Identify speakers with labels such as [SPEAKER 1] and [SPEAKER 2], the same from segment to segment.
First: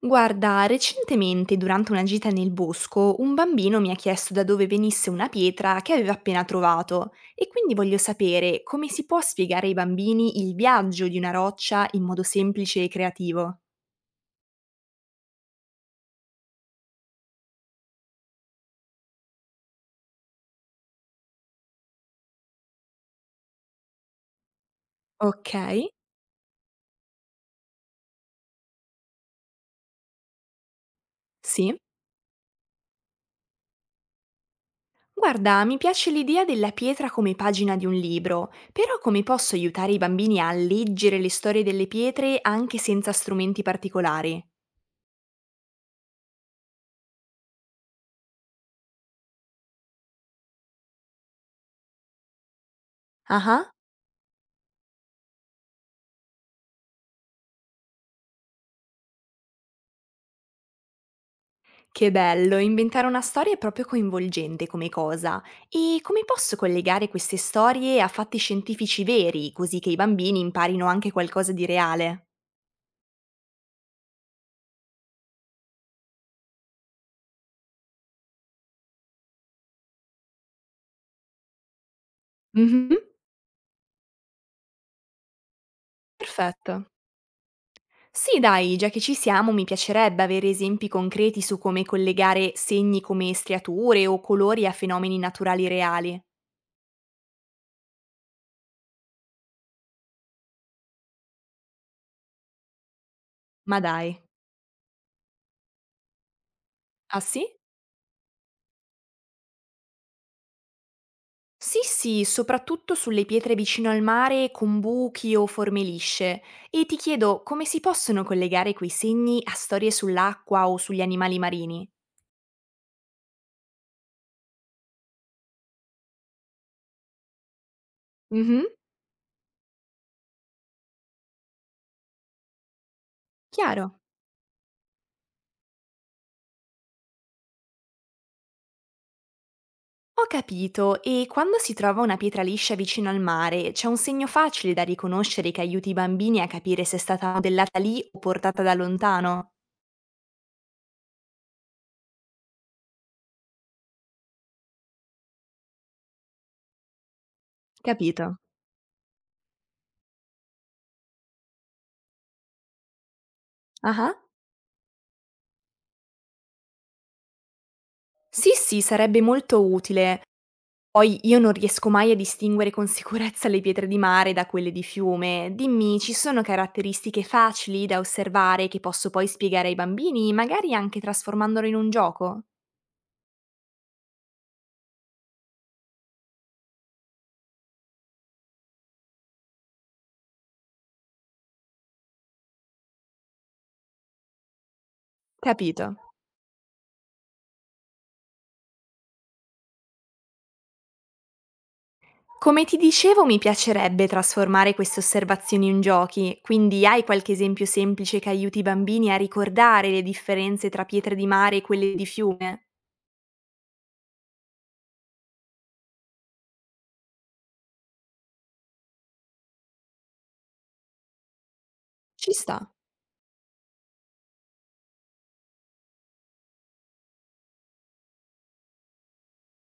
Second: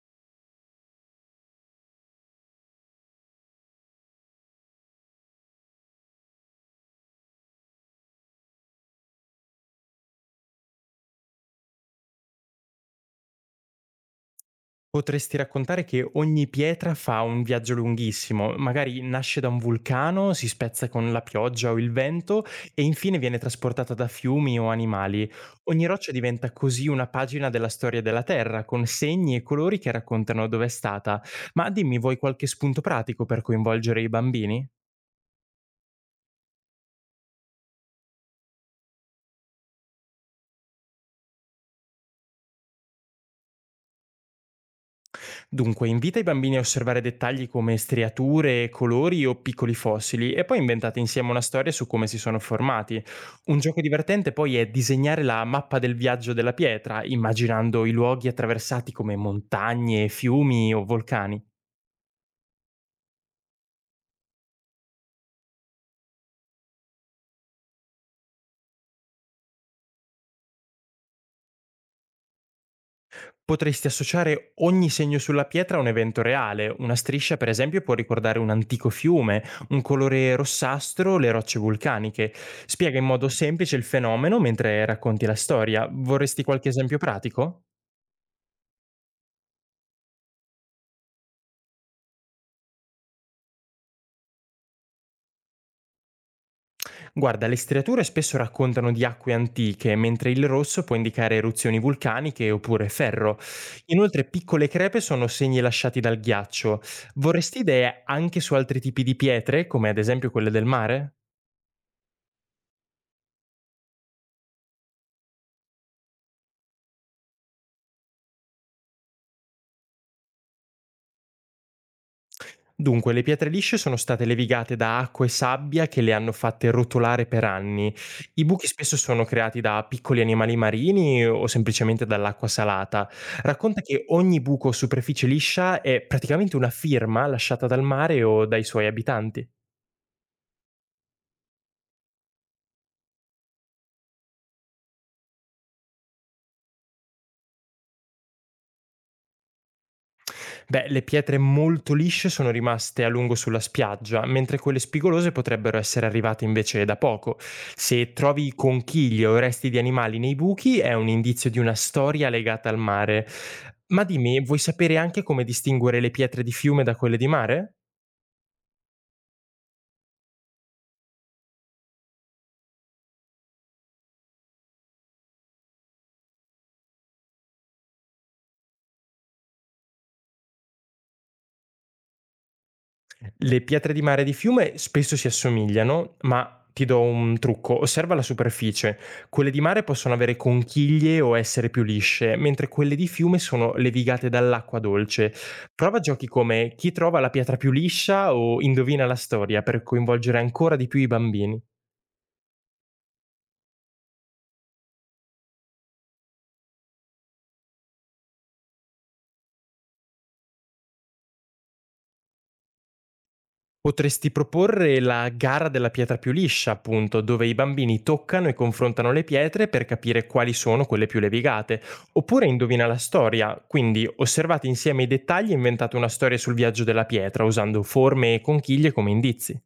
[SPEAKER 1] Guarda, recentemente durante una gita nel bosco un bambino mi ha chiesto da dove venisse una pietra che aveva appena trovato e quindi voglio sapere come si può spiegare ai bambini il viaggio di una roccia in modo semplice e creativo.
[SPEAKER 2] Potresti raccontare che ogni pietra fa un viaggio lunghissimo, magari nasce da un vulcano, si spezza con la pioggia o il vento e infine viene trasportata da fiumi o animali.
[SPEAKER 1] Ok,
[SPEAKER 2] Ogni roccia diventa così una pagina della storia della Terra, con segni e colori che raccontano dove è stata. Ma
[SPEAKER 1] sì.
[SPEAKER 2] dimmi, vuoi qualche spunto pratico per coinvolgere i bambini?
[SPEAKER 1] Guarda, mi piace l'idea della pietra come pagina di un libro, però come posso aiutare i bambini a leggere le storie delle pietre anche senza strumenti particolari?
[SPEAKER 2] Dunque, invita i bambini a osservare dettagli come striature, colori o piccoli fossili e poi inventate insieme una storia su come si sono formati. Un
[SPEAKER 1] Ah.
[SPEAKER 2] gioco divertente poi è disegnare la mappa del viaggio della pietra, immaginando i luoghi attraversati come montagne, fiumi o vulcani.
[SPEAKER 1] Che bello, inventare una storia è proprio coinvolgente come cosa. E come posso collegare queste storie a fatti scientifici veri, così che i bambini imparino anche qualcosa di reale?
[SPEAKER 2] Potresti associare ogni segno sulla pietra a un evento reale. Una striscia, per esempio, può ricordare un antico fiume, un colore rossastro, le rocce vulcaniche.
[SPEAKER 1] Mhm.
[SPEAKER 2] Spiega in modo semplice il fenomeno mentre racconti la storia. Vorresti qualche
[SPEAKER 1] Perfetto.
[SPEAKER 2] esempio pratico?
[SPEAKER 1] Sì, dai, già che ci siamo, mi piacerebbe avere esempi concreti su come collegare segni come striature o colori a fenomeni naturali reali.
[SPEAKER 2] Guarda, le striature spesso raccontano di acque antiche, mentre il rosso può indicare eruzioni vulcaniche oppure ferro.
[SPEAKER 1] Ma dai.
[SPEAKER 2] Inoltre, piccole crepe sono segni lasciati dal ghiaccio.
[SPEAKER 1] Ah, sì?
[SPEAKER 2] Vorresti idee anche su altri tipi di pietre, come ad esempio quelle del mare?
[SPEAKER 1] Sì, sì, soprattutto sulle pietre vicino al mare con buchi o forme lisce. E ti chiedo come si possono collegare quei segni a storie sull'acqua o sugli animali marini?
[SPEAKER 2] Dunque, le pietre lisce sono state levigate da acqua e sabbia che le hanno fatte rotolare per anni. I
[SPEAKER 1] Mhm.
[SPEAKER 2] buchi spesso sono creati da piccoli animali marini o semplicemente dall'acqua salata. Racconta
[SPEAKER 1] Chiaro.
[SPEAKER 2] che ogni buco o superficie liscia è praticamente una firma lasciata dal mare o dai suoi abitanti.
[SPEAKER 1] Ho capito, e quando si trova una pietra liscia vicino al mare, c'è un segno facile da riconoscere che aiuti i bambini a capire se è stata modellata lì o portata da lontano?
[SPEAKER 2] Beh, le pietre molto lisce sono rimaste a lungo sulla spiaggia, mentre quelle spigolose potrebbero essere arrivate invece da poco. Se
[SPEAKER 1] Capito.
[SPEAKER 2] trovi conchiglie o resti di animali nei buchi, è un indizio di una storia legata al mare. Ma
[SPEAKER 1] Ah.
[SPEAKER 2] dimmi, vuoi sapere anche come distinguere le pietre di fiume da quelle di mare?
[SPEAKER 1] Sì, sì, sarebbe molto utile. Poi io non riesco mai a distinguere con sicurezza le pietre di mare da quelle di fiume. Dimmi, ci sono caratteristiche facili da osservare che posso poi spiegare ai bambini, magari anche trasformandolo in un gioco?
[SPEAKER 2] Le pietre di mare e di fiume spesso si assomigliano, ma ti do un trucco, osserva la superficie. Quelle di mare possono avere conchiglie o essere più lisce, mentre quelle di fiume sono levigate dall'acqua dolce.
[SPEAKER 1] Capito.
[SPEAKER 2] Prova giochi come chi trova la pietra più liscia o indovina la storia per coinvolgere ancora di più i bambini.
[SPEAKER 1] Come ti dicevo, mi piacerebbe trasformare queste osservazioni in giochi, quindi hai qualche esempio semplice che aiuti i bambini a ricordare le differenze tra pietre di mare e quelle di fiume?
[SPEAKER 2] Potresti proporre la gara della pietra più liscia, appunto, dove i bambini toccano e confrontano le pietre per capire quali sono quelle più levigate,
[SPEAKER 1] Ci
[SPEAKER 2] oppure
[SPEAKER 1] sta.
[SPEAKER 2] indovina la storia, quindi osservate insieme i dettagli e inventate una storia sul viaggio della pietra usando forme e conchiglie come indizi.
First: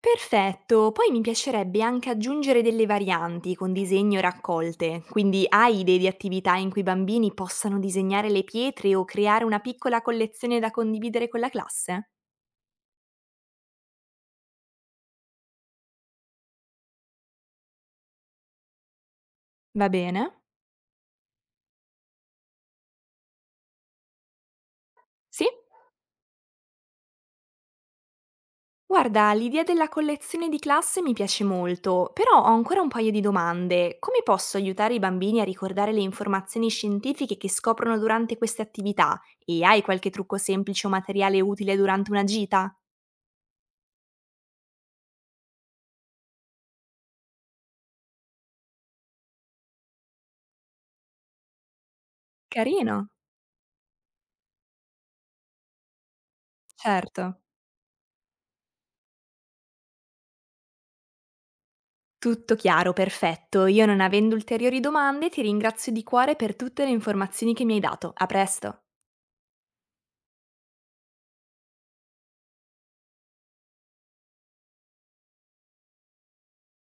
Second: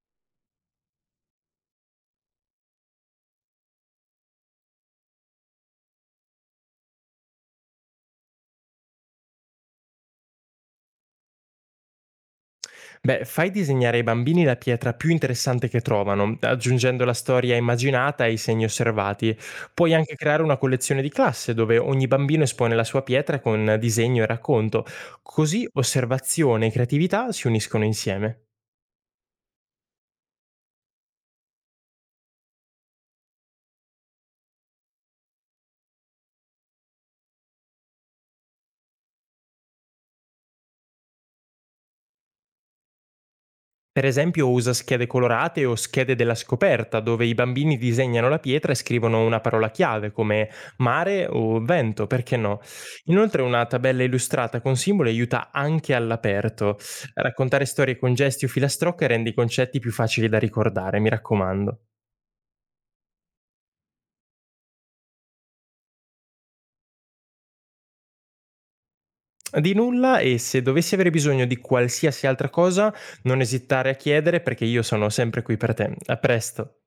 [SPEAKER 1] Perfetto, poi mi piacerebbe anche aggiungere delle varianti con disegni o raccolte, quindi hai idee di attività in cui i bambini possano disegnare le pietre o creare una piccola collezione da condividere con la classe?
[SPEAKER 2] Beh, fai disegnare ai bambini la pietra più interessante che trovano, aggiungendo la storia immaginata e i segni osservati.
[SPEAKER 1] Va
[SPEAKER 2] Puoi anche
[SPEAKER 1] bene?
[SPEAKER 2] creare una collezione di classe dove ogni bambino espone la sua pietra con disegno e racconto,
[SPEAKER 1] Sì?
[SPEAKER 2] così osservazione e creatività si uniscono insieme.
[SPEAKER 1] Guarda, l'idea della collezione di classe mi piace molto, però ho ancora un paio di domande. Come posso aiutare i bambini a ricordare le informazioni scientifiche che scoprono durante queste attività? E hai qualche trucco semplice o materiale utile durante una gita?
[SPEAKER 2] Per esempio usa schede colorate o schede della scoperta, dove i bambini disegnano la pietra e scrivono una parola chiave come mare o vento, perché no?
[SPEAKER 1] Carino,
[SPEAKER 2] Inoltre una tabella illustrata con simboli aiuta anche all'aperto.
[SPEAKER 1] certo.
[SPEAKER 2] Raccontare storie con gesti o filastrocche rende i concetti più facili da ricordare, mi raccomando.
[SPEAKER 1] Tutto chiaro, perfetto. Io non avendo ulteriori domande ti ringrazio di cuore per tutte le informazioni che mi hai dato. A presto.
[SPEAKER 2] Di nulla e se dovessi avere bisogno di qualsiasi altra cosa, non esitare a chiedere perché io sono sempre qui per te. A presto.